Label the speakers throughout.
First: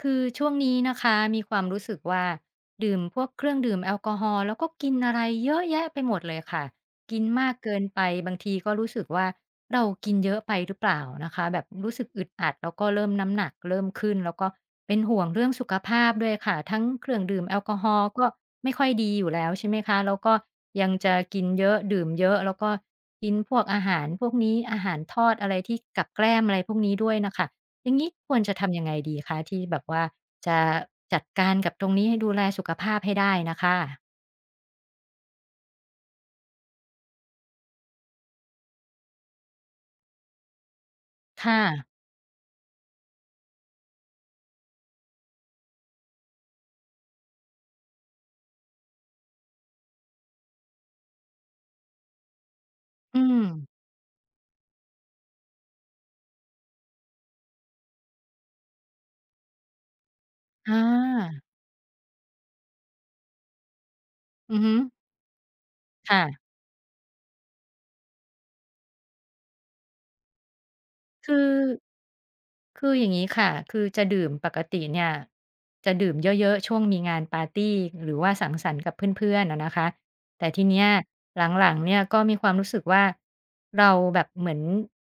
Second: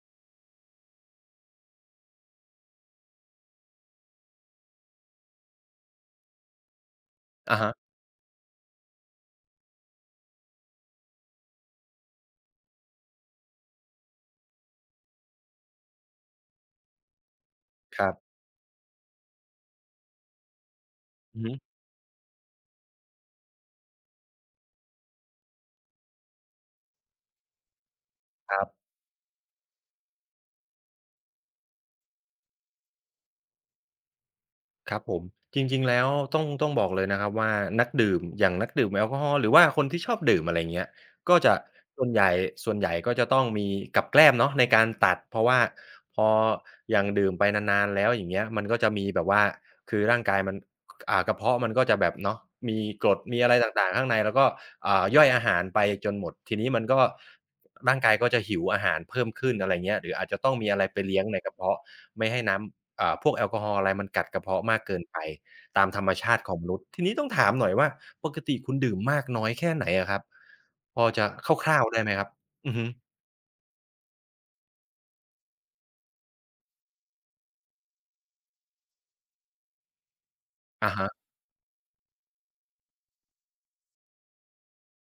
Speaker 1: คือช่วงนี้นะคะมีความรู้สึกว่า ดื่มพวกเครื่องดื่มแอลกอฮอล์ แล้วก็กินอะไรเยอะแยะไปหมดเลยค่ะ กินมา
Speaker 2: อ
Speaker 1: ก
Speaker 2: ะฮ
Speaker 1: เก
Speaker 2: ะ
Speaker 1: ินไป บางทีก็รู้สึกว่า เรากินเยอะไปหรือเปล่านะคะ แบบรู้สึกอึดอัด แล้วก็เริ่มน้ำหนักเริ่มขึ้น แล้วก็เป็นห่วงเรื่องสุขภาพด้วยค่ะ ทั้งเครื่องดื่มแอลกอฮอล
Speaker 2: คร
Speaker 1: ์
Speaker 2: ับ
Speaker 1: ก็ไม่ค่อยดีอยู่แล้ว ใช่ไหมคะ แล้วก็ยังจะก
Speaker 2: อื
Speaker 1: ิ
Speaker 2: อ
Speaker 1: น
Speaker 2: ฮึ
Speaker 1: เยอะ ดื่มเยอะ แล้วก็กินพวกอาหารพวกนี้ อาหารทอด อะไรที่ กับแกล้มอะไรพวกนี้ด้วยน่ะค่ะ อย่างงี้ควรจ
Speaker 2: ค
Speaker 1: ะ
Speaker 2: ร
Speaker 1: ท
Speaker 2: ับ
Speaker 1: ำยังไงดีคะ ที่แบบว่าจะ จัดการกับตรงนี้ ดูแลสุขภาพให้ได้น่ะค่ะ?
Speaker 2: ครับผม จริง ๆ แล้วต้อง ต้องบอกเลยนะครับว่า นักดื่ม อย่างนักดื่มแอลกอฮอล์ หรือว่าคนที่ชอบดื่ม อะไรอย่างเงี้ย ก็
Speaker 1: ค
Speaker 2: จ
Speaker 1: ่
Speaker 2: ะ
Speaker 1: ะ
Speaker 2: ส่วนใหญ่ ส่วนใหญ่ก็จะต้องมีกับแกล้มเนาะในการตัด เพราะว่าพอ อย่างดื่มไปนาน ๆ แล้ว อย่างเงี้ย มันก็จะมีแบบว่า คือร่างกายมัน ก อ่า กระเพาะมันก็จะแบบเนาะ มีกร
Speaker 1: อื
Speaker 2: ด มีอะไร
Speaker 1: ม
Speaker 2: ต่าง ๆ ข้างใน แล้วก็ อ่า ย่อยอาหารไปจนหมด ทีนี้มันก็ ร่างกายก็จะหิวอาหารเพิ่มขึ้น อะไรอย่างเงี้ย หรืออาจจะต้องมี
Speaker 1: อ
Speaker 2: อะไรไปเลี้ยงใน
Speaker 1: า
Speaker 2: กระเพาะ ไม่ให้น้ำ เอ่อ พวกแอลกอฮอล์อะไรมันกัดกระเพ
Speaker 1: อ
Speaker 2: า
Speaker 1: ือ
Speaker 2: ะ
Speaker 1: ฮ
Speaker 2: ม
Speaker 1: ึ
Speaker 2: ากเกินไปตามธรร
Speaker 1: ค
Speaker 2: ม
Speaker 1: ่
Speaker 2: ช
Speaker 1: ะ
Speaker 2: าติของมนุษย์ ทีนี้ต้องถามหน่อยว่า ปกติคุณดื่มมากน้อยแค่ไหนอะครับ พอจะ
Speaker 1: คือ
Speaker 2: คร่าว ๆ ได้ไหมครับ? อือฮ
Speaker 1: ค
Speaker 2: ึ
Speaker 1: ืออย่างงี้ค่ะ คือจะดื่มปกติเนี่ย จะดื่มเยอะ ๆ ช่วงมีงานปาร์ตี หรือว่าสังสรรค์กับเพื่อน ๆ อะนะคะ แต่ทีเนี้
Speaker 2: อ
Speaker 1: ย
Speaker 2: ะฮะ
Speaker 1: หลัง ๆ เนี่ยก็มีความรู้สึกว่า เราแบบเหมือน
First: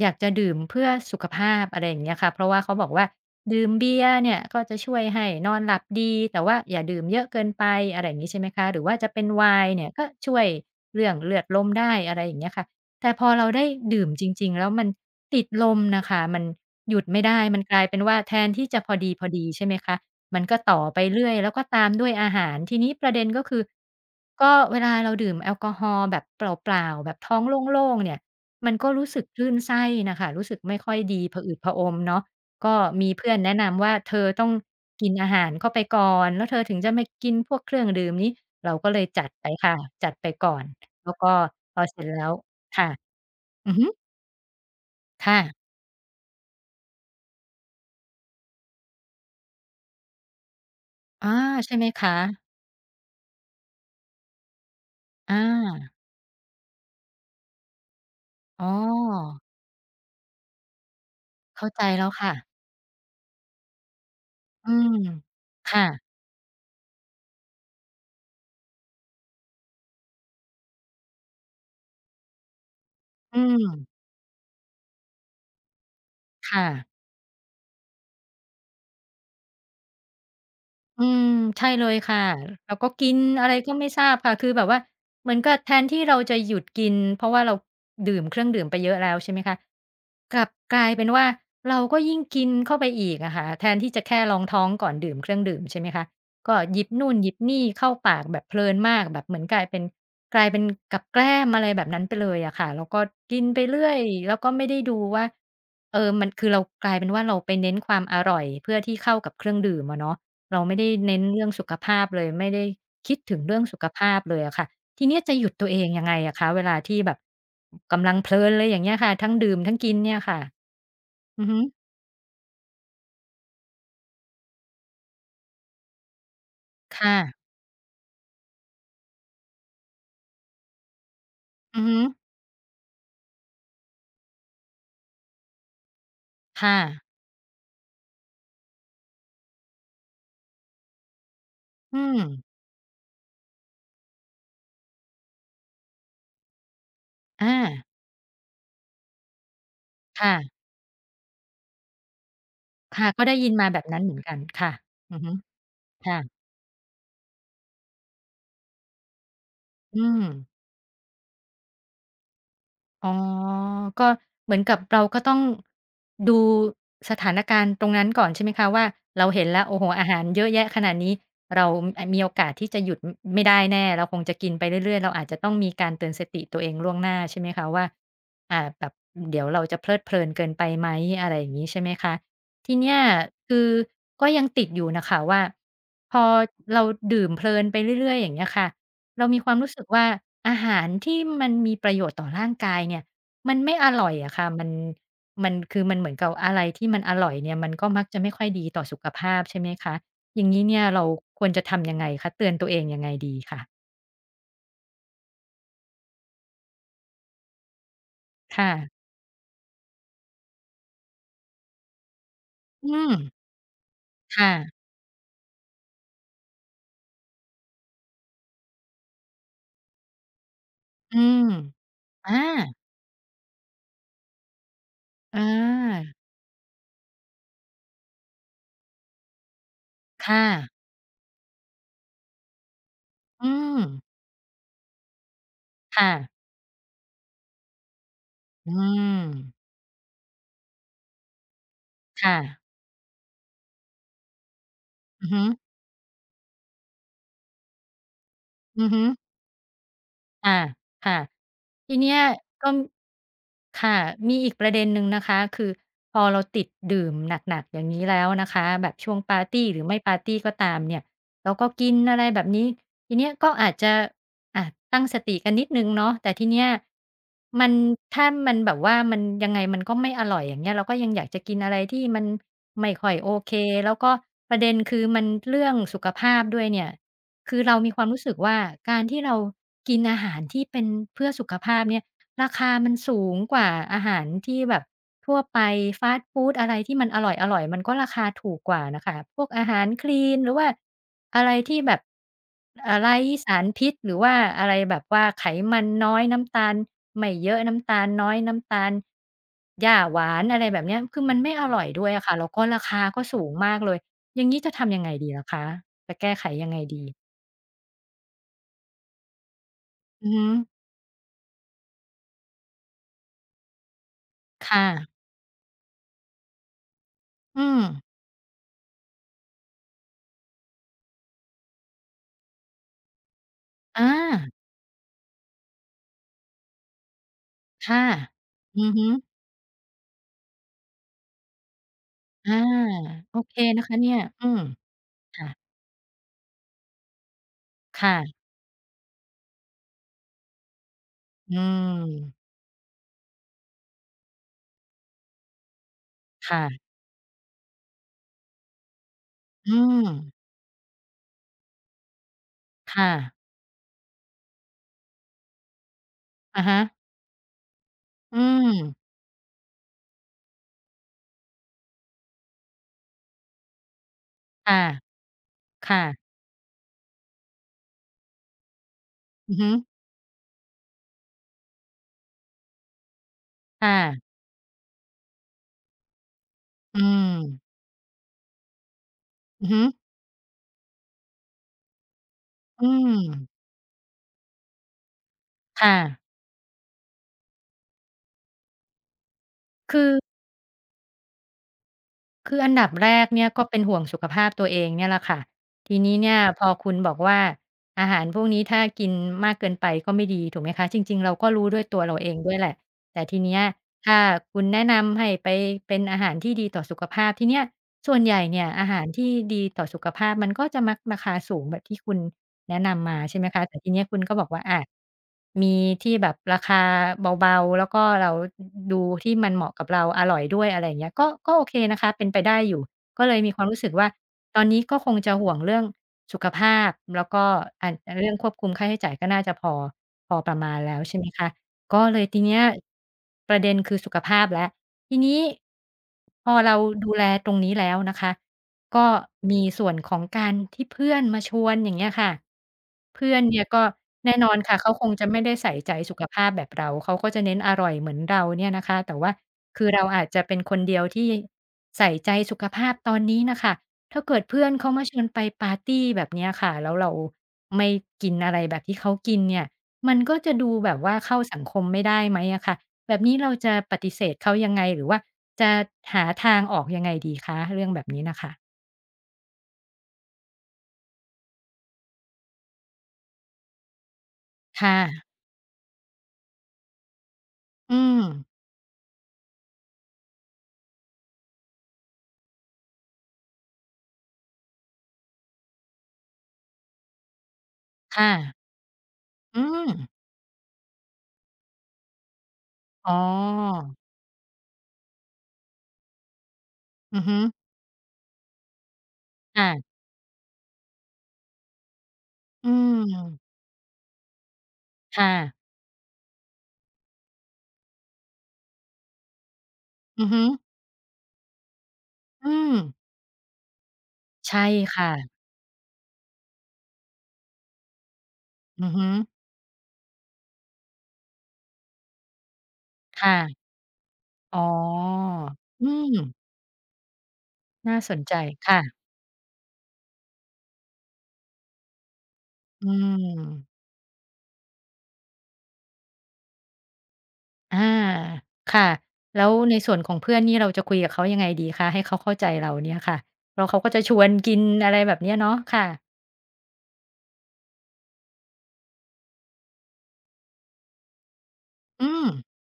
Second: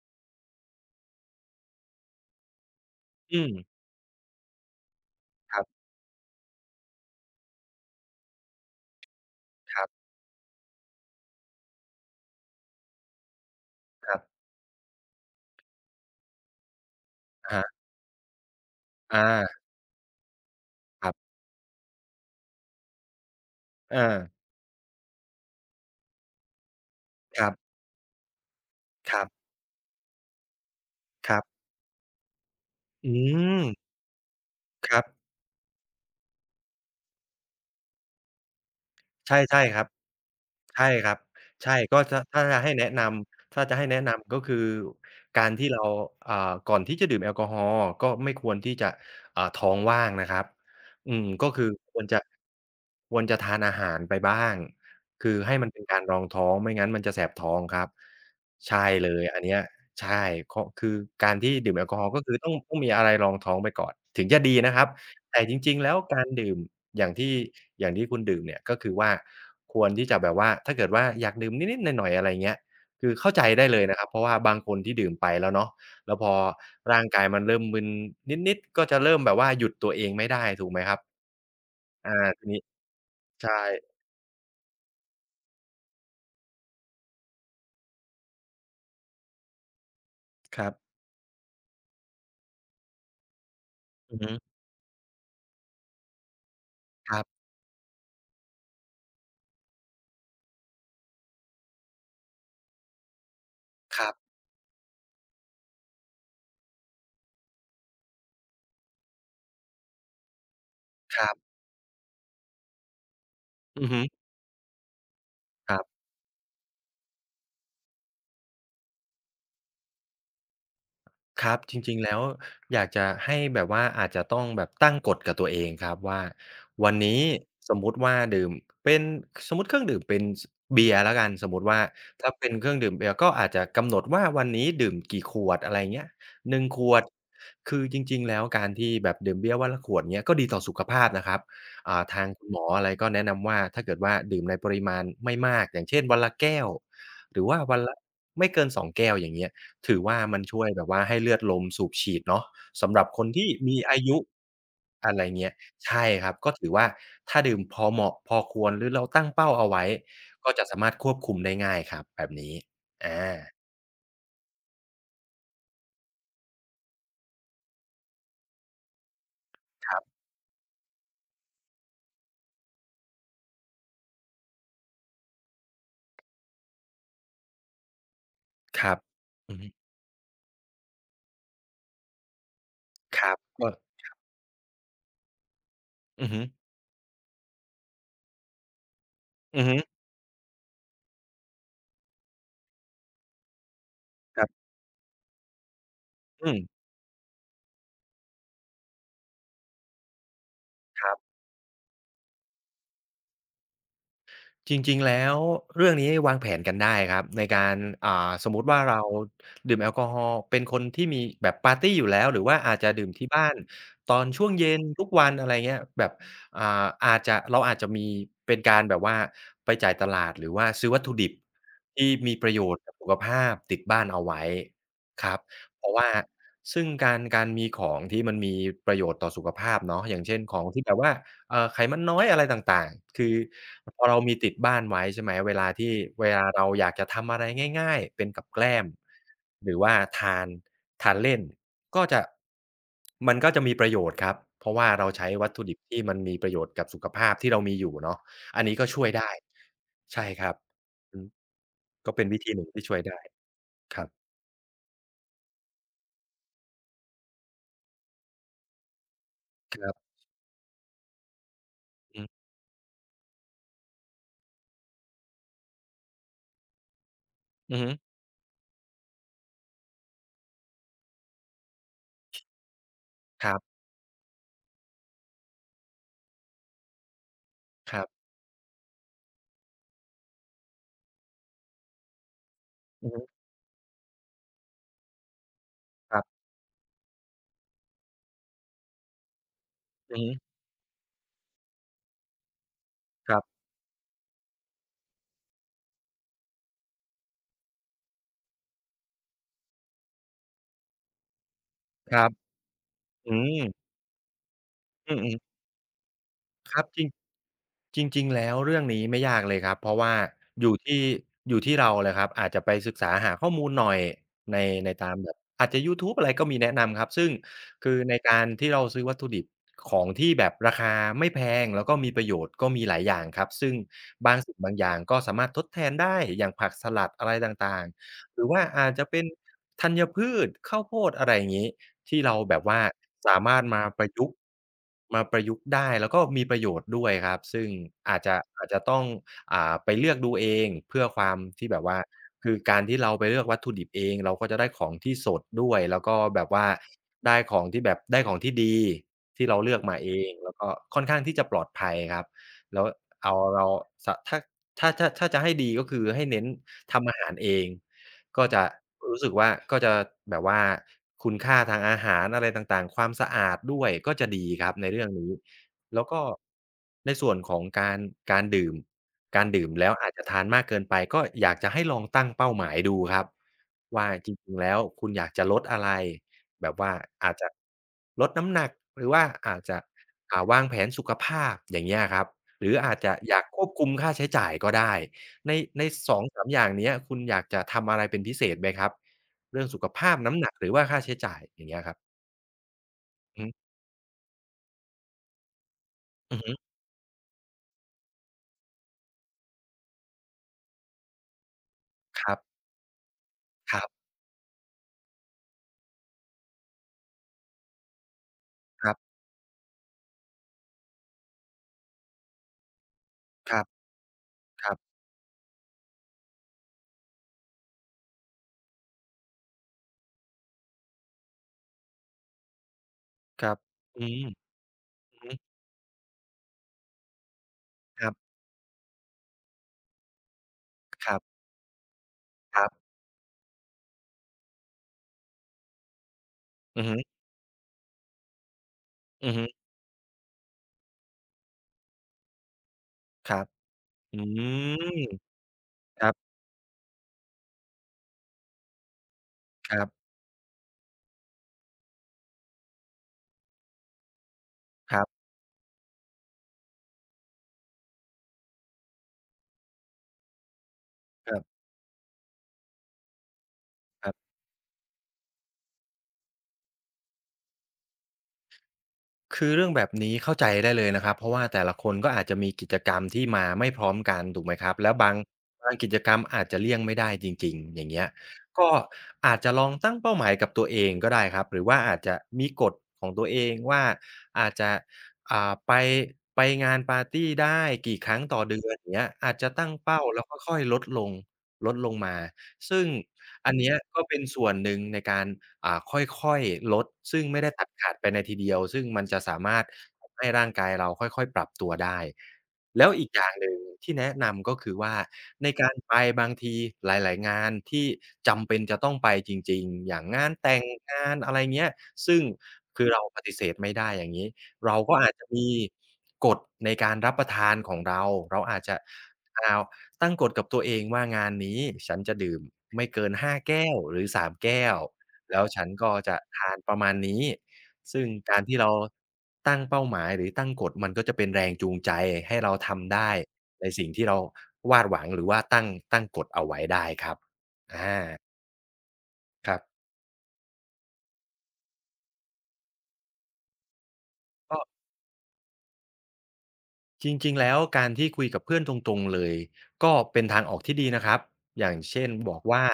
Speaker 1: อยากจะดื่มเพื่อสุขภาพ อะไรอย่างเงี้ยค่ะ เพราะว่าเขาบอกว่า
Speaker 2: อื
Speaker 1: ดื่
Speaker 2: ม
Speaker 1: มเบียร์เนี่ยก็จะช่วยให้นอ
Speaker 2: ค
Speaker 1: น
Speaker 2: รับ
Speaker 1: หลับดี แต่ว่าอย่าดื่มเยอะเกินไป อะไรอย่างงี้ ใช่ไหมคะ หรือว่าจะเป็นไวน์
Speaker 2: ค
Speaker 1: เ
Speaker 2: ร
Speaker 1: น
Speaker 2: ั
Speaker 1: ี่
Speaker 2: บ
Speaker 1: ย ก็ช่วยเรื่องเลือดลมได้ อะไรอย่างเงี้ยค่ะ แต่พอเราได้ดื่
Speaker 2: ค
Speaker 1: ม
Speaker 2: รั
Speaker 1: จ
Speaker 2: บ
Speaker 1: ริง ๆ แล้ว มันติดลมน่ะค่ะ มันหยุดไม่ได้
Speaker 2: คร
Speaker 1: มั
Speaker 2: ั
Speaker 1: น
Speaker 2: บ
Speaker 1: กลายเป็นว่าแทนที่จะพอ
Speaker 2: อ
Speaker 1: ดี ๆ
Speaker 2: า
Speaker 1: ใช่ไหมคะ มันก็ต่อไป
Speaker 2: ครับ
Speaker 1: เรื่อย แล้วก็ตามด้วยอาหาร ทีนี้ประเด็น ก็คือ
Speaker 2: อา
Speaker 1: ก็เวลาเราดื่มแอลกอฮอล์แบบเปล่า ๆ แบบท้อ
Speaker 2: ค
Speaker 1: ง
Speaker 2: รับ
Speaker 1: โล่ง ๆ เนี่ย มันก็รู้
Speaker 2: ค
Speaker 1: ส
Speaker 2: ร
Speaker 1: ึ
Speaker 2: ั
Speaker 1: ก
Speaker 2: บ
Speaker 1: คลื่นไส้น่ะค่ะ รู้สึกไม่ค่อยดี
Speaker 2: คร
Speaker 1: ผ
Speaker 2: ั
Speaker 1: ะ
Speaker 2: บ
Speaker 1: อืดผะอมเนาะ ก็ม
Speaker 2: อื
Speaker 1: ี
Speaker 2: ้อ
Speaker 1: เพื่อ
Speaker 2: ฮ
Speaker 1: นแนะน
Speaker 2: ือ
Speaker 1: ำว่า "เธอต้อง
Speaker 2: ครั
Speaker 1: ก
Speaker 2: บ
Speaker 1: ินอาหารเข้าไปก่อน แล้วเธอถึงจะมากินพวกเครื่องดื่มนี้" เราก็เลยจั
Speaker 2: ใช
Speaker 1: ดไป
Speaker 2: ่
Speaker 1: ค่ะ
Speaker 2: ๆ ครับ
Speaker 1: จัดไปก่อน
Speaker 2: ใช่
Speaker 1: แ
Speaker 2: ค
Speaker 1: ล
Speaker 2: ร
Speaker 1: ้
Speaker 2: ั
Speaker 1: ว
Speaker 2: บ
Speaker 1: ก็
Speaker 2: ใช่
Speaker 1: พอเ
Speaker 2: ก
Speaker 1: สร
Speaker 2: ็
Speaker 1: ็จ
Speaker 2: ถ
Speaker 1: แล้ว
Speaker 2: ถ้าจะให้
Speaker 1: ค
Speaker 2: แน
Speaker 1: ่
Speaker 2: ะ
Speaker 1: ะ
Speaker 2: นำ ถ้า
Speaker 1: อื
Speaker 2: จะ
Speaker 1: อ
Speaker 2: ใ
Speaker 1: ฮ
Speaker 2: ห้
Speaker 1: ึ
Speaker 2: แนะนำ ก็คือ
Speaker 1: ค่
Speaker 2: ก
Speaker 1: ะ
Speaker 2: ารที่เรา อ่า ก่อนที่จะดื่มแอลกอฮอล์ ก็ไม่ควรที่จะ อ่า ท้องว่างนะครับ อืม
Speaker 1: อา
Speaker 2: ก็คื
Speaker 1: ใช
Speaker 2: อ
Speaker 1: ่ไหม
Speaker 2: คว
Speaker 1: ค
Speaker 2: ร
Speaker 1: ะ?
Speaker 2: จะ ควรจะทานอาหารไปบ้าง ค
Speaker 1: อ
Speaker 2: ือให้มันเป็น
Speaker 1: า
Speaker 2: การรองท้อง ไม่งั้นมันจะแสบท้องครับ
Speaker 1: อ๋
Speaker 2: ใช่เลย
Speaker 1: อ
Speaker 2: อันเนี้ย ใช่ ค คือการที่
Speaker 1: เข้า
Speaker 2: ดื่ม
Speaker 1: ใ
Speaker 2: แ
Speaker 1: จ
Speaker 2: อลกอ
Speaker 1: แ
Speaker 2: ฮ
Speaker 1: ล
Speaker 2: อ
Speaker 1: ้
Speaker 2: ล
Speaker 1: ว
Speaker 2: ์ ก็
Speaker 1: ค
Speaker 2: ค
Speaker 1: ่
Speaker 2: ื
Speaker 1: ะ
Speaker 2: อต้อง ต้องมีอะไรรองท้องไปก่อนถึงจะดี
Speaker 1: อื
Speaker 2: นะครับ
Speaker 1: ม
Speaker 2: แต่จ
Speaker 1: ค
Speaker 2: ริง
Speaker 1: ่
Speaker 2: ๆ แล้
Speaker 1: ะ
Speaker 2: วการดื่มอย่างที่ อย่างที่คุณดื่มเนี่ย ก็คือว่าควรที่จะแบบว่าถ้าเกิดว่า อยากดื่มนิด ๆ หน่อย ๆ อะไรอย่างเงี้ย คือเข้า
Speaker 1: อื
Speaker 2: ใจได้เลย
Speaker 1: ม
Speaker 2: นะครับ เพราะว่าบางคนที่ดื่มไปแล้วเนาะ แล้วพอ
Speaker 1: ค่ะ
Speaker 2: ร่างกายมันเริ่มมึนนิด ๆ ก็จะเริ่มแบบว่าหยุดตัวเองไม่ได้ถูกไหมครับ?
Speaker 1: อืม ใช่เลย
Speaker 2: อ
Speaker 1: ค
Speaker 2: า
Speaker 1: ่ะ
Speaker 2: ทีนี้
Speaker 1: แล้วก็กิน
Speaker 2: ใ
Speaker 1: อ
Speaker 2: ช
Speaker 1: ะไร
Speaker 2: ่
Speaker 1: ก็ไม่ทราบค่ะ คือแบบว่าเหมือนกับแทนที่เราจะหยุด กิน เพราะว่าเราดื่มเครื่องดื่มไปเยอะแล้ว ใช่ไหมคะ กลับ
Speaker 2: ครั
Speaker 1: ก
Speaker 2: บ
Speaker 1: ลายเป็นว่า เราก็ยิ่งกินเข้าไปอีกอะค่ะ แทนที่จะแค
Speaker 2: อื
Speaker 1: ่
Speaker 2: อฮ
Speaker 1: ร
Speaker 2: ึ
Speaker 1: องท้องก่อนดื่มเครื่องดื่ม ใช่ไหมคะ ก็หยิบนู่
Speaker 2: ค
Speaker 1: น
Speaker 2: รั
Speaker 1: ห
Speaker 2: บ
Speaker 1: ยิบนี่เข้าปากแบบเพลินมาก แบบเหมือนกลายเป็น กลายเป็นกับแกล้ม อะไรแบบนั้นไปเลยอะค่ะ แล้วก็กินไปเรื่อย
Speaker 2: ครับ
Speaker 1: แล้วก็ไม่ได้ดูว่า เอ่อ มันคือเรากลายเป็นว่า เราไปเน้นความอร่อยเพื่อที่เข้ากับเครื่องดื่มอะเนาะ เราไม่ได้เน้
Speaker 2: ค
Speaker 1: น
Speaker 2: รั
Speaker 1: เ
Speaker 2: บ
Speaker 1: รื่องสุขภาพเลย ไม่ได้คิดถึงเรื่องสุ
Speaker 2: อ
Speaker 1: ข
Speaker 2: ือฮ
Speaker 1: ภ
Speaker 2: ึ
Speaker 1: าพเลยอะค่ะ ทีนี้จะหยุดตัวเอ
Speaker 2: ครั
Speaker 1: ง
Speaker 2: บ
Speaker 1: ยังไงอะคะ เวลาที่แบบ กำลังเพลิน ไรอย่างเงี้ยค่ะ ทั้งดื่มทั้งกินเนี่ยค่ะ? อื
Speaker 2: ค
Speaker 1: อ
Speaker 2: ร
Speaker 1: ฮ
Speaker 2: ับ
Speaker 1: ึ
Speaker 2: จริง ๆ แล้วอยากจะให้แบบว่า อาจจะต้องแบบตั้งกฎกับตัวเองครับว่า วัน
Speaker 1: ค
Speaker 2: น
Speaker 1: ่
Speaker 2: ี้
Speaker 1: ะ
Speaker 2: สมมุติว่าดื่มเป็น สมมุติเครื่องดื่มเป็น ส เบียร์แล้วกัน สมมุติว่
Speaker 1: อ
Speaker 2: า
Speaker 1: ือฮึ
Speaker 2: ถ้าเป็นเครื่องดื่มเบียร์ ก็อาจจะกำหนดว่าวันนี้ดื่มกี่ขวด อะไรอย่างเงี้ย หนึ่
Speaker 1: ค
Speaker 2: ง
Speaker 1: ่
Speaker 2: ขว
Speaker 1: ะ
Speaker 2: ด คือจริง ๆ แล้วการที่แบบดื่มเบียร์วันละขวดเงี้ย ก็ดีต่อสุขภาพนะครับ อ่
Speaker 1: อื
Speaker 2: า ทาง
Speaker 1: ม
Speaker 2: คุณหมออะไรก็แนะนำว่า ถ้าเกิดว่าดื่มในปริมาณไม่มาก อย่างเช่น วันละแก้ว หรือ
Speaker 1: อ
Speaker 2: ว่าวัน
Speaker 1: า
Speaker 2: ละไม่เกิน 2 แก้ว อย่างเงี้ย ถือว่า
Speaker 1: ค่
Speaker 2: มัน
Speaker 1: ะ
Speaker 2: ช่วยแบบว่าให้เลือดลมสูบฉีดเนาะ สำห
Speaker 1: ค
Speaker 2: รั
Speaker 1: ่
Speaker 2: บ
Speaker 1: ะ
Speaker 2: ค
Speaker 1: ก็
Speaker 2: น
Speaker 1: ได้
Speaker 2: ที
Speaker 1: ยิ
Speaker 2: ่
Speaker 1: นมา
Speaker 2: ม
Speaker 1: แ
Speaker 2: ี
Speaker 1: บบ
Speaker 2: อ
Speaker 1: นั้
Speaker 2: า
Speaker 1: นเห
Speaker 2: ย
Speaker 1: มื
Speaker 2: ุ
Speaker 1: อนกัน ค่ะ
Speaker 2: อะ
Speaker 1: อื
Speaker 2: ไ
Speaker 1: อ
Speaker 2: ร
Speaker 1: ฮึ
Speaker 2: เงี้ย ใช่
Speaker 1: ค่
Speaker 2: คร
Speaker 1: ะ
Speaker 2: ับ ก็ถือว่าถ้าดื่มพอเหมาะพอควร หรือเราตั้งเป้าเอาไว้
Speaker 1: อื
Speaker 2: ก
Speaker 1: ม
Speaker 2: ็จะสามารถควบคุมได้ง่ายครับ แบบนี้ อ
Speaker 1: อ๋อ
Speaker 2: า
Speaker 1: ก็ เหมือนกับเราก็ต้องดูสถานการณ์ตรงนั้นก่อน ใช่ไหมคะว่า เราเห็นแล้ว โอ้โฮ
Speaker 2: ครั
Speaker 1: อ
Speaker 2: บ
Speaker 1: าหารเยอะแยะขนาดนี้ เรา อ มีโอกาสที่จะหยุด ม ไม่ได้แน่ เราคงจะกินไปเรื่อย ๆ เราอาจจะต้องมีการเตือนสติตัวเองล่วงหน้า ใช่ไหมคะว่า อ่า
Speaker 2: ค
Speaker 1: แบ
Speaker 2: ร
Speaker 1: บ
Speaker 2: ับ
Speaker 1: เดี๋ยว
Speaker 2: อื
Speaker 1: เร
Speaker 2: อ
Speaker 1: า
Speaker 2: ฮึ
Speaker 1: จะเพลิดเพลินเกินไปไหม อะไรอย่างงี้ ใช่ไหมคะ ทีเนี้ย
Speaker 2: ครับ
Speaker 1: คื
Speaker 2: ก
Speaker 1: อ
Speaker 2: ็ [unintelligible]
Speaker 1: ก็ยังติดอยู่น่ะค่ะว่า พ
Speaker 2: อ
Speaker 1: อ
Speaker 2: ือฮึ
Speaker 1: เราดื่มเพลินไปเรื่อย ๆ อย่างเงี้ยค่ะ เรามีความ
Speaker 2: อื
Speaker 1: ร
Speaker 2: อ
Speaker 1: ู้
Speaker 2: ฮึ
Speaker 1: สึกว่า อาหารที่มันมีประโยชน์ต่อร่างกายเนี่ย มันไม่อร่อยอะค
Speaker 2: คร
Speaker 1: ่
Speaker 2: ั
Speaker 1: ะ
Speaker 2: บ
Speaker 1: มัน มัน คือมันเหมือนกับ
Speaker 2: อ
Speaker 1: อะไ
Speaker 2: ื
Speaker 1: ร
Speaker 2: ม
Speaker 1: ที่มันอร่อยเนี่ย มันก็มักจะไม่ค่อยดีต่อสุขภาพ ใช่ไหมคะ อย่างงี้เนี่ยเรา
Speaker 2: ครับ
Speaker 1: ควรจะทำยังไงคะ เตือนตัวเองยังไงดีค่ะ?
Speaker 2: จริง ๆ แล้วเรื่องนี้นี่วางแผนกันได้ครับ ในการ อ่า สม
Speaker 1: ค
Speaker 2: มุต
Speaker 1: ่
Speaker 2: ิว่า
Speaker 1: ะ
Speaker 2: เราดื่มแอลกอฮอล์ เป็นคนที่มีแบบปาร์ตีอยู่แล้ว หรือว่าอาจ
Speaker 1: อ
Speaker 2: จ
Speaker 1: ื
Speaker 2: ะดื่
Speaker 1: ม
Speaker 2: มที่บ้านตอน
Speaker 1: ค
Speaker 2: ช
Speaker 1: ่
Speaker 2: ่วงเย
Speaker 1: ะ
Speaker 2: ็นทุกวัน อะไรเงี้ย แบบ อ่า อาจจะ เราอาจจะมีเป็นการแบบว่าไปจ่ายตลาด หรือว่าซื้อวัตถ
Speaker 1: อ
Speaker 2: ุ
Speaker 1: ื
Speaker 2: ดิบ
Speaker 1: ม
Speaker 2: ที่
Speaker 1: อ
Speaker 2: มี
Speaker 1: า
Speaker 2: ประโยชน์กับสุขภาพติดบ้านเอาไว้ครั
Speaker 1: อ
Speaker 2: บ เพราะว่
Speaker 1: า
Speaker 2: า ซึ่งการ การมีของที่มันมีประโยชน์ต่อสุขภาพเนาะ อย่าง
Speaker 1: ค
Speaker 2: เช
Speaker 1: ่
Speaker 2: ่น ขอ
Speaker 1: ะ
Speaker 2: งที่แบบว่า เอ่อ ไขมันน้อย อะไรต่าง ๆ คือ
Speaker 1: อืม
Speaker 2: พอเรามีติดบ้านไว้ ใช่ไหม เวลาที่
Speaker 1: ค่
Speaker 2: เ
Speaker 1: ะ
Speaker 2: วลาเราอยากจะทำอะไรง่าย ๆ เป็นกับแกล
Speaker 1: อื
Speaker 2: ้ม
Speaker 1: ม
Speaker 2: หรือว่าทาน ทานเล่น ก็จะ
Speaker 1: ค่ะ
Speaker 2: มันก็จะมีประโยชน์ครับ เพราะว่าเราใ
Speaker 1: อ
Speaker 2: ช
Speaker 1: ื
Speaker 2: ้
Speaker 1: อฮึ
Speaker 2: วัตถุดิบที่มันมีประโยชน์กับสุขภาพที่เรามีอยู่เนาะ อันนี้
Speaker 1: อ
Speaker 2: ก
Speaker 1: ื
Speaker 2: ็
Speaker 1: อฮ
Speaker 2: ช
Speaker 1: ึ
Speaker 2: ่วยได้ ใช่ค
Speaker 1: ค
Speaker 2: รั
Speaker 1: ่
Speaker 2: บ
Speaker 1: ะ ค่
Speaker 2: อื
Speaker 1: ะ
Speaker 2: อฮึ
Speaker 1: ทีเน
Speaker 2: ก็
Speaker 1: ี้
Speaker 2: เ
Speaker 1: ย
Speaker 2: ป็นวิธีหนึ่
Speaker 1: ก
Speaker 2: ง
Speaker 1: ็
Speaker 2: ที่ช่วยได้
Speaker 1: ค่ะ
Speaker 2: ครับ
Speaker 1: มีอีกประเด็นหนึ่งนะคะ คือพอเราติดดื่มหนัก ๆ อย่างงี้แล้วนะคะ แบบช่วงปาร์ตีห
Speaker 2: ค
Speaker 1: รือ
Speaker 2: ร
Speaker 1: ไ
Speaker 2: ั
Speaker 1: ม
Speaker 2: บ
Speaker 1: ่ปาร์ตีก็ตามเนี่ย เราก็กินอะ
Speaker 2: อ
Speaker 1: ไร
Speaker 2: ืม
Speaker 1: แบบนี้ ทีเนี้ยก็อาจจะ อะ ตั้งสติกันนิดหนึ่งเนาะ แต่ทีเนี้ยมัน
Speaker 2: อือฮึ
Speaker 1: ถ้ามัน แบบว่ามัน ยังไงมันก็ไม่อร่อย อย่างเงี้ย เราก็ยังอยากจะกินอะไรที่มัน
Speaker 2: ช
Speaker 1: ไม่ค่อยโอ
Speaker 2: ค
Speaker 1: เ
Speaker 2: ร
Speaker 1: ค
Speaker 2: ับ
Speaker 1: แล้วก็ประเด็นคือมันเรื่องสุขภาพด้วยเนี่ย คือเรามี
Speaker 2: ค
Speaker 1: คว
Speaker 2: รั
Speaker 1: า
Speaker 2: บ
Speaker 1: มรู้สึกว่า การที่เรากินอาหารที่เป็นเพื่อสุขภาพเนี่ย ราคามัน
Speaker 2: อื
Speaker 1: ส
Speaker 2: อฮ
Speaker 1: ู
Speaker 2: ึ
Speaker 1: งกว่าอาหารที่แบบทั่วไป ฟา
Speaker 2: ค
Speaker 1: ส
Speaker 2: รั
Speaker 1: ต
Speaker 2: บ
Speaker 1: ์ฟูดอะไรที่มันอร่อย ๆ มันก็ราคาถูกกว่าน่ะค่ะ พวกอาหารคล
Speaker 2: อือ
Speaker 1: ี
Speaker 2: ฮึ
Speaker 1: น หรือว่าอะไรที่แบบ อ่า ไร้
Speaker 2: ครับ
Speaker 1: สารพิษ หรือว่าอะไรแบบว่าไขมันน้อย น้ำตาลไม่เยอะ น้ำตาลน้อย น้ำตาล หญ้าหวาน อะไรแบบเนี้ย คือมันไม่อร่อยด้ว
Speaker 2: ค
Speaker 1: ยอ
Speaker 2: ร
Speaker 1: ะ
Speaker 2: ั
Speaker 1: ค
Speaker 2: บ
Speaker 1: ่ะ แล้วก็ราคาก็
Speaker 2: อื้
Speaker 1: ส
Speaker 2: อ
Speaker 1: ูง
Speaker 2: ฮ
Speaker 1: ม
Speaker 2: ือ
Speaker 1: ากเลย อย่างงี้จะทำยังไ
Speaker 2: อ
Speaker 1: ง
Speaker 2: ือ
Speaker 1: ด
Speaker 2: อ
Speaker 1: ี
Speaker 2: ืม
Speaker 1: ล่ะคะ จะแก้ไขยังไง
Speaker 2: ครับ
Speaker 1: ด
Speaker 2: จริ
Speaker 1: ี?
Speaker 2: ง จริง ๆ แล้วเรื่องนี้ไม่ยากเลยครับ เพราะว่า
Speaker 1: อือฮ
Speaker 2: อย
Speaker 1: ึ
Speaker 2: ู่ที่ อยู่ที่เราเลยครับ อาจจะไปศึกษาหาข้อมูลหน่อยใน
Speaker 1: ค่
Speaker 2: ในต
Speaker 1: ะ
Speaker 2: ามแบบ อาจจะยูทูบอะไรก็มีแนะนำครับ ซึ่ง
Speaker 1: อื
Speaker 2: คือ
Speaker 1: ม
Speaker 2: ในการที่เราซื้อวัตถุดิบของที่แบบราคาไม่แพง แล้วก็มีประโยชน์ ก็มีหลายอย่างครับ ซึ่ง
Speaker 1: อ
Speaker 2: บางส
Speaker 1: า
Speaker 2: ิ่งบางอย่างก็สามารถทดแทนได้ อย่างผักสลัดอะไรต่าง
Speaker 1: ค่ะ
Speaker 2: ๆ หรือว่า
Speaker 1: อื
Speaker 2: อา
Speaker 1: อ
Speaker 2: จ
Speaker 1: ฮ
Speaker 2: จะเป
Speaker 1: ึ
Speaker 2: ็นธัญพืช ข้าวโพด อะไรอย่างงี้ ที่เรา
Speaker 1: อ
Speaker 2: แ
Speaker 1: า
Speaker 2: บบว่าส
Speaker 1: โอ
Speaker 2: าม
Speaker 1: เค
Speaker 2: ารถม
Speaker 1: น
Speaker 2: า
Speaker 1: ะคะ
Speaker 2: ป
Speaker 1: เ
Speaker 2: ร
Speaker 1: นี
Speaker 2: ะ
Speaker 1: ่ย
Speaker 2: ยุกต์
Speaker 1: อืม
Speaker 2: มาป
Speaker 1: ค
Speaker 2: ร
Speaker 1: ่
Speaker 2: ะยุ
Speaker 1: ะ
Speaker 2: กต์ได้ แล้วก็มีประโยชน์ด้วยครับ ซึ่ง
Speaker 1: ค
Speaker 2: อ
Speaker 1: ่
Speaker 2: าจ
Speaker 1: ะ
Speaker 2: จะ อาจจะต้อง อ่า ไปเลือกดูเองเพื่อความ
Speaker 1: อื
Speaker 2: ที่แบบว่า
Speaker 1: ม
Speaker 2: คือการที่เราไปเลือกวัตถุดิบเอง เราก็จะได้ของที่สดด้วย แล้วก็แบบ
Speaker 1: ค่
Speaker 2: ว่า
Speaker 1: ะ
Speaker 2: ได้ของที่แบบ ได้ของที่ดีที่เรา
Speaker 1: อ
Speaker 2: เ
Speaker 1: ื
Speaker 2: ลือกมาเอง
Speaker 1: ม
Speaker 2: แล้วก็ค่อนข้างที่จะปลอดภัยครับ แล้ว
Speaker 1: ค่
Speaker 2: เอ
Speaker 1: ะ
Speaker 2: าเรา ส ถ้า ถ้า ถ้า ถ้าจะให้ดีก็คือให้เน้น
Speaker 1: อะฮะ
Speaker 2: ทำอาหารเอง
Speaker 1: อื
Speaker 2: ก็จะ
Speaker 1: ม
Speaker 2: รู้สึกว่า ก็จะแบบว่าคุณค่าทางอาหารอะไรต่าง ๆ ความสะอาดด้วยก็จะดีค
Speaker 1: ค
Speaker 2: รั
Speaker 1: ่
Speaker 2: บ
Speaker 1: ะ
Speaker 2: ในเรื่องนี้
Speaker 1: ค
Speaker 2: แ
Speaker 1: ่
Speaker 2: ล้วก
Speaker 1: ะ
Speaker 2: ็ในส่วนของการ การดื่ม การ
Speaker 1: อือ
Speaker 2: ดื
Speaker 1: ฮ
Speaker 2: ่มแล
Speaker 1: ึ
Speaker 2: ้วอาจจะทานมากเกินไป ก็อยากจะให้ลองตั้งเป้าหมายดูครับ
Speaker 1: ค่
Speaker 2: ว่า
Speaker 1: ะ
Speaker 2: จริง ๆ แล้วคุณอยากจะลดอะไร? แบบว่า
Speaker 1: อื
Speaker 2: อาจจะ
Speaker 1: ม
Speaker 2: ลดน้ำหนัก หรือว่าอาจ
Speaker 1: อือ
Speaker 2: จ
Speaker 1: ฮ
Speaker 2: ะ
Speaker 1: ึ
Speaker 2: อ่า วางแผนสุขภาพ อย่าเงี้ยอะครับ หรือ
Speaker 1: อื
Speaker 2: อาจจะอยาก
Speaker 1: ม
Speaker 2: ควบคุมค่าใช้จ่ายก็ได้ ใน ใ
Speaker 1: ค
Speaker 2: น
Speaker 1: ่
Speaker 2: ส
Speaker 1: ะ
Speaker 2: องสาม อย่างเนี้ย คุณอยากจะทำอะไรเป็นพิเศษไหมครับ? เรื่องสุข
Speaker 1: ค
Speaker 2: ภา
Speaker 1: ือ
Speaker 2: พ น้ำหนัก หรือว่าค่าใช้จ่าย อย่างเงี้ยครับ
Speaker 1: คืออันดับแรกเน
Speaker 2: ฮ
Speaker 1: ี่
Speaker 2: ึ
Speaker 1: ย ก็เป็นห่วงสุขภาพตัวเองเนี่ยแหละค่ะ ทีนี้เน
Speaker 2: อ
Speaker 1: ี่
Speaker 2: ื
Speaker 1: ย
Speaker 2: อฮึ
Speaker 1: พอคุณบอกว่า อาหารพวกนี้ถ้ากินมากเกินไปก็ไม่ดี ถูกไหมคะ จริง ๆ เราก็รู้ด้วยตัวเรา
Speaker 2: ค
Speaker 1: เอ
Speaker 2: รั
Speaker 1: ง
Speaker 2: บ
Speaker 1: ด้วยแหละ แต่ทีเนี้ย
Speaker 2: ครับ
Speaker 1: ถ้าคุณแนะนำให้ไปเป็นอาหารที่ดีต่อสุขภาพ ทีเนี้ยส่วนใหญ่เนี่ยอ
Speaker 2: ค
Speaker 1: า
Speaker 2: รั
Speaker 1: ห
Speaker 2: บ
Speaker 1: ารที่ดีต่อสุขภาพ มันก็จะมักราคาสูงแบบที่คุณแนะนำมา ใช่ไหม
Speaker 2: ค
Speaker 1: ค
Speaker 2: รั
Speaker 1: ะ
Speaker 2: บ
Speaker 1: แต่ทีนี้คุณก็บอกว่า
Speaker 2: คร
Speaker 1: อ
Speaker 2: ับ
Speaker 1: ะ มีที่แบบราคาเบา ๆ แล้วก็เรา ด ดูที่มันเหมาะกับเรา อร่อยด้วย อะไรอย่างเงี้ย ก็ ก็โอเคนะคะ เป็นไปได้อยู่ ก็เลย
Speaker 2: ค
Speaker 1: ม
Speaker 2: ร
Speaker 1: ี
Speaker 2: ับ
Speaker 1: ความรู้สึก
Speaker 2: อื
Speaker 1: ว่า
Speaker 2: ม
Speaker 1: ตอนนี้ก็ค
Speaker 2: อื
Speaker 1: ง
Speaker 2: อฮ
Speaker 1: จ
Speaker 2: ึ
Speaker 1: ะห่วงเรื่องสุขภาพ แล้วก็อัน
Speaker 2: คร
Speaker 1: อ
Speaker 2: ั
Speaker 1: ั
Speaker 2: บ
Speaker 1: นเรื่องควบคุมค่าใช้จ่ายก็น่าจะพอ พอประมาณแล้ว
Speaker 2: ค
Speaker 1: ใช
Speaker 2: ร
Speaker 1: ่
Speaker 2: ับ
Speaker 1: ไหมคะ ก็เลยทีเนี
Speaker 2: ค
Speaker 1: ้ย
Speaker 2: รับ
Speaker 1: ประเด็นคือสุขภาพแล้ว ทีนี้ พอเรา
Speaker 2: อือฮึ
Speaker 1: ดูแลตรงนี้แล้วนะคะ ก็
Speaker 2: อือฮึ
Speaker 1: มีส่วนของการที่เพื่อนมาชวน อย่างเงี้ยค่ะ เพ
Speaker 2: ค
Speaker 1: ื่
Speaker 2: ร
Speaker 1: อ
Speaker 2: ั
Speaker 1: น
Speaker 2: บ
Speaker 1: เนี่ย ก็
Speaker 2: อื
Speaker 1: แน่นอนค่ะเขา
Speaker 2: ม
Speaker 1: คงจะไม่ได้ใส่ใจ
Speaker 2: ครั
Speaker 1: สุ
Speaker 2: บ
Speaker 1: ขภาพแบบเรา เขาก็จะเน้นอร่อยเหมือนเราเนี่ยนะคะ แต่ว่า
Speaker 2: คร
Speaker 1: ค
Speaker 2: ั
Speaker 1: ือ
Speaker 2: บ
Speaker 1: เราอาจจะเป็นคนเดียวที่ใส่ใจสุขภาพตอนนี้น่ะค่ะ ถ้าเกิดเพื่อนเขา
Speaker 2: ค
Speaker 1: ม
Speaker 2: รั
Speaker 1: า
Speaker 2: บ
Speaker 1: เชิญไปปาร์ตีแบบนี้อะค่ะ แล้วเราไม่กินอะไรแบบที่เขากินเนี่ย มันก็จะดูแบบว่าเข้
Speaker 2: คร
Speaker 1: า
Speaker 2: ับ
Speaker 1: สังคมไม่ได้ไหมอะคะ แบบนี้เราจะปฏ
Speaker 2: ค
Speaker 1: ิ
Speaker 2: รับ
Speaker 1: เสธเขายังไง หรือว่าจะหาทางออกยังไงดีคะ เรื่องแบบนี้น่ะค่ะ?
Speaker 2: คือเรื่องแบบนี้เข้าใจได้เลยนะครับ เพราะว่าแต่ละคน ก็อาจจะมีกิจกรรมที่มาไม่พร้อมกัน ถูกไหมครับ
Speaker 1: ค
Speaker 2: แล
Speaker 1: ่
Speaker 2: ้วบาง
Speaker 1: ะ
Speaker 2: บางกิจกรรมอาจจะเลี่ยงไม่ได้จริง ๆ อย่าง
Speaker 1: อื
Speaker 2: เงี้ย
Speaker 1: ม
Speaker 2: ก็อาจจะลองตั้งเป้าหมายกับตัวเองก็ได้ครับ หรือว่าอาจจะมีกฎของตัวเองว่า อาจจะ อ่า ไป ไปงานปาร์ตีได้กี่ครั้
Speaker 1: ค
Speaker 2: ง
Speaker 1: ่
Speaker 2: ต่อ หน
Speaker 1: ะ
Speaker 2: ึ่ง เดือน อย่างเงี้ย อาจจะ
Speaker 1: อื
Speaker 2: ตั้งเป้า
Speaker 1: ม
Speaker 2: แล้วค่อย ๆ ลดลง ลดลงมา ซึ่ง
Speaker 1: อ๋อ
Speaker 2: อันเนี้ยก็เป็นส่วนหนึ่งในการ อ่า ค่อย ๆ ลด ซ
Speaker 1: อ
Speaker 2: ึ
Speaker 1: ื
Speaker 2: ่
Speaker 1: อ
Speaker 2: ง
Speaker 1: ฮ
Speaker 2: ไ
Speaker 1: ึ
Speaker 2: ม่ได้ตัดขาดไปในทีเดียว ซึ่งมันจะสาม
Speaker 1: ค
Speaker 2: ารถ
Speaker 1: ่ะ
Speaker 2: ทำให้ร่างกายเราค่อย ๆ ปรับตัวได้
Speaker 1: อื
Speaker 2: แล้วอีกอย่าง
Speaker 1: ม
Speaker 2: หนึ่งที่แนะนำ ก็คือว่า
Speaker 1: ค่
Speaker 2: ใ
Speaker 1: ะ
Speaker 2: นการไปบางทีหลาย ๆ งานที่จำเป็นจะต้องไปจริง ๆ อย่างง
Speaker 1: อื
Speaker 2: า
Speaker 1: อ
Speaker 2: น
Speaker 1: ฮึ
Speaker 2: แต่งงาน อะไรอย่างเงี้ย ซึ่ง
Speaker 1: อืม
Speaker 2: คือเราปฏิเสธไม่ได้อย่างงี้
Speaker 1: ใช่
Speaker 2: เราก็
Speaker 1: ค
Speaker 2: อ
Speaker 1: ่
Speaker 2: าจจะ
Speaker 1: ะ
Speaker 2: มีกฎในการรับประทานของเรา เราอาจจะ
Speaker 1: อือฮึ
Speaker 2: อ่า ตั้งกฎกับตัวเองว่า งานนี้ฉันจะดื่มไม่เกิน
Speaker 1: ค
Speaker 2: ห้
Speaker 1: ่ะ
Speaker 2: า แก้วหรือ 3 แก
Speaker 1: อ๋อ
Speaker 2: ้ว แล้วฉัน
Speaker 1: อ
Speaker 2: ก
Speaker 1: ื
Speaker 2: ็จะ
Speaker 1: ม
Speaker 2: ทานประมาณนี้
Speaker 1: น
Speaker 2: ซ
Speaker 1: ่า
Speaker 2: ึ่ง
Speaker 1: สนใ
Speaker 2: ก
Speaker 1: จ
Speaker 2: ารที่เร
Speaker 1: ค
Speaker 2: า
Speaker 1: ่ะ
Speaker 2: ตั้งเป้าหมาย หรือตั้งกฎ มันก็จะเป็นแรงจูงใจให้เราท
Speaker 1: อื
Speaker 2: ำได้ใน
Speaker 1: ม
Speaker 2: สิ่งที่เราวาดหวัง หรือว่าตั้ง ตั้งกฎเอาไว้ได้ครับ
Speaker 1: อ
Speaker 2: อ
Speaker 1: า
Speaker 2: า
Speaker 1: ค่ะ แล้ว
Speaker 2: ครับ
Speaker 1: ในส่วนของเพื่อนนี่เราจะคุยกับเขายังไงดีคะ? ให้เขาเข้าใจเราเนี่ยค่ะ แล้วเขาก็จะชวนก
Speaker 2: ก
Speaker 1: ิน
Speaker 2: ็
Speaker 1: อะไรแบบนี้เนาะ ค่ะ
Speaker 2: จริง ๆ แล้วการที่คุยกับเพื่อนตรง ๆ เลย ก็เป็นทางออกที่ดีนะครับ อย่างเช
Speaker 1: อื
Speaker 2: ่น
Speaker 1: ม
Speaker 2: บอกว่า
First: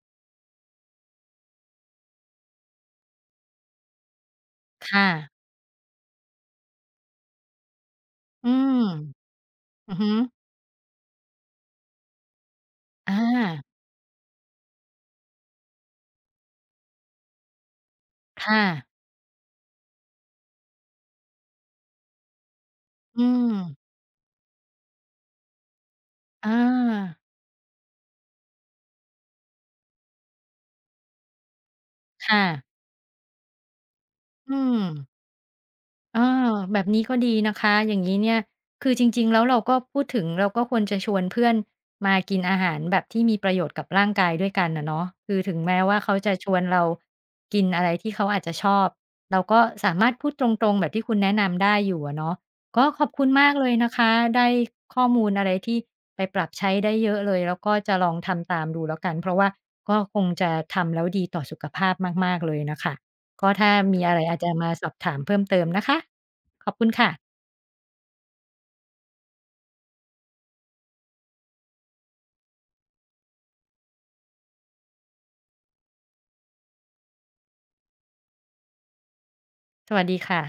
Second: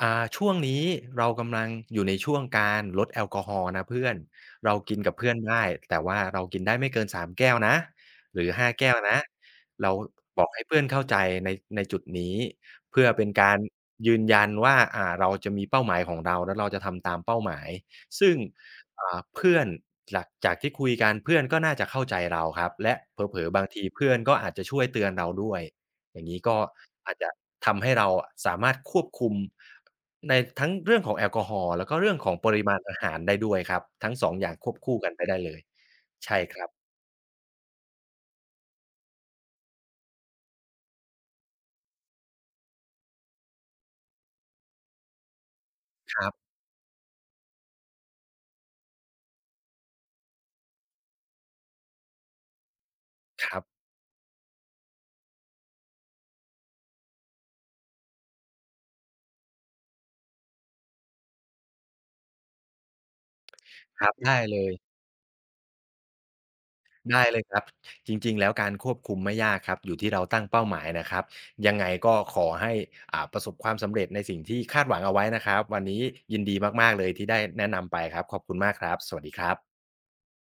Speaker 2: อ่า "ช่วงนี้เรากำลังอยู่ในช่วงการลดแอลกอฮอล์นะเพื่อน เรา
Speaker 1: ค
Speaker 2: กิน
Speaker 1: ่
Speaker 2: กับเพื
Speaker 1: ะ
Speaker 2: ่อนได้ แต่ว่าเรากินได้ไม่เกิน 3 แก้วนะ หร
Speaker 1: อ
Speaker 2: ื
Speaker 1: ื
Speaker 2: อ 5
Speaker 1: ม
Speaker 2: แก้วนะ" เร
Speaker 1: อื
Speaker 2: า
Speaker 1: อฮึ
Speaker 2: บอกให้เพื่อนเข้าใจใน ในจุดนี้ เพื่อ
Speaker 1: อ
Speaker 2: เป็นการ
Speaker 1: า
Speaker 2: ยืนยันว่า อ่า เราจะมีเป้าหมายของเรา แล้วเราจะทำตามเป้าหมาย ซึ่ง
Speaker 1: ค่ะ
Speaker 2: อ่า เพื่อนจาก จากที่คุยกัน เพื่อนก็น่าจะเข้าใจเราครับ และ
Speaker 1: อ
Speaker 2: เ
Speaker 1: ื
Speaker 2: ผลอ ๆ บาง
Speaker 1: ม
Speaker 2: ทีเพื่อนก็อาจจะช่วยเตือนเราด้วยอย่างงี้
Speaker 1: อ
Speaker 2: ก็อาจ
Speaker 1: า
Speaker 2: จะทำให้เราอะสามารถควบคุม ในทั้งเรื่องของแอลกอฮอล์ แล้วก็เรื่องข
Speaker 1: ค
Speaker 2: อง
Speaker 1: ่
Speaker 2: ปร
Speaker 1: ะ
Speaker 2: ิมาณอาหารได้ด้วยครับ ทั้ง 2 อย่
Speaker 1: อื
Speaker 2: างควบคู่ก
Speaker 1: ม
Speaker 2: ันไปได้เลย
Speaker 1: เอ
Speaker 2: ใช่
Speaker 1: อ
Speaker 2: ครับ
Speaker 1: แบบนี้ก็ดีนะคะ อย่างงี้เนี่ย คือจริง ๆ แล้วเราก็พูดถึง เราก็ควรจะชวนเพื่อนมากินอาหารแบบที่มีประโยชน์กับร่างกายด้วยกันอะเนาะ คือถึงแม้ว่าเขา
Speaker 2: ครั
Speaker 1: จะ
Speaker 2: บ
Speaker 1: ชวนเรากินอะไรที่เขาอาจจะชอบ เราก็สามารถพูดตรง ๆ แบบที่คุณแนะนำได้อยู่อะเนาะ ก็ขอบคุณม
Speaker 2: ค
Speaker 1: า
Speaker 2: ร
Speaker 1: ก
Speaker 2: ับ
Speaker 1: เลยนะคะ ได้ข้อมูลอะไรที่ไปปรับใช้ได้เยอะเลย แล้วก็จะลองทำตามดูแล้วกัน เพราะว่าก็คงจะทำแล้วดีต่อสุขภาพมาก ๆ เลยน่ะค่ะ ก็ถ้าม
Speaker 2: ค
Speaker 1: ี
Speaker 2: รั
Speaker 1: อ
Speaker 2: บ
Speaker 1: ะไร
Speaker 2: ได
Speaker 1: อา
Speaker 2: ้
Speaker 1: จจะ
Speaker 2: เล
Speaker 1: มา
Speaker 2: ย
Speaker 1: สอบถามเพิ่มเติมนะคะ ขอบคุณค่
Speaker 2: ได
Speaker 1: ะ
Speaker 2: ้เลยครับ จริง ๆ แล้วการควบคุมไม่ยากครับ อยู่ที่เราตั้งเป้าหมายนะครับ ยังไงก็ขอให้ อ่า ประสบความสำเร็จในสิ่งที่คาดหวังเอาไว้นะครับ วันนี้ยินดีมาก ๆ เลยที่ได้แนะนำไปครับ ขอบคุณมากครับ สวัสดีครับ
Speaker 1: สวัสดีค่ะ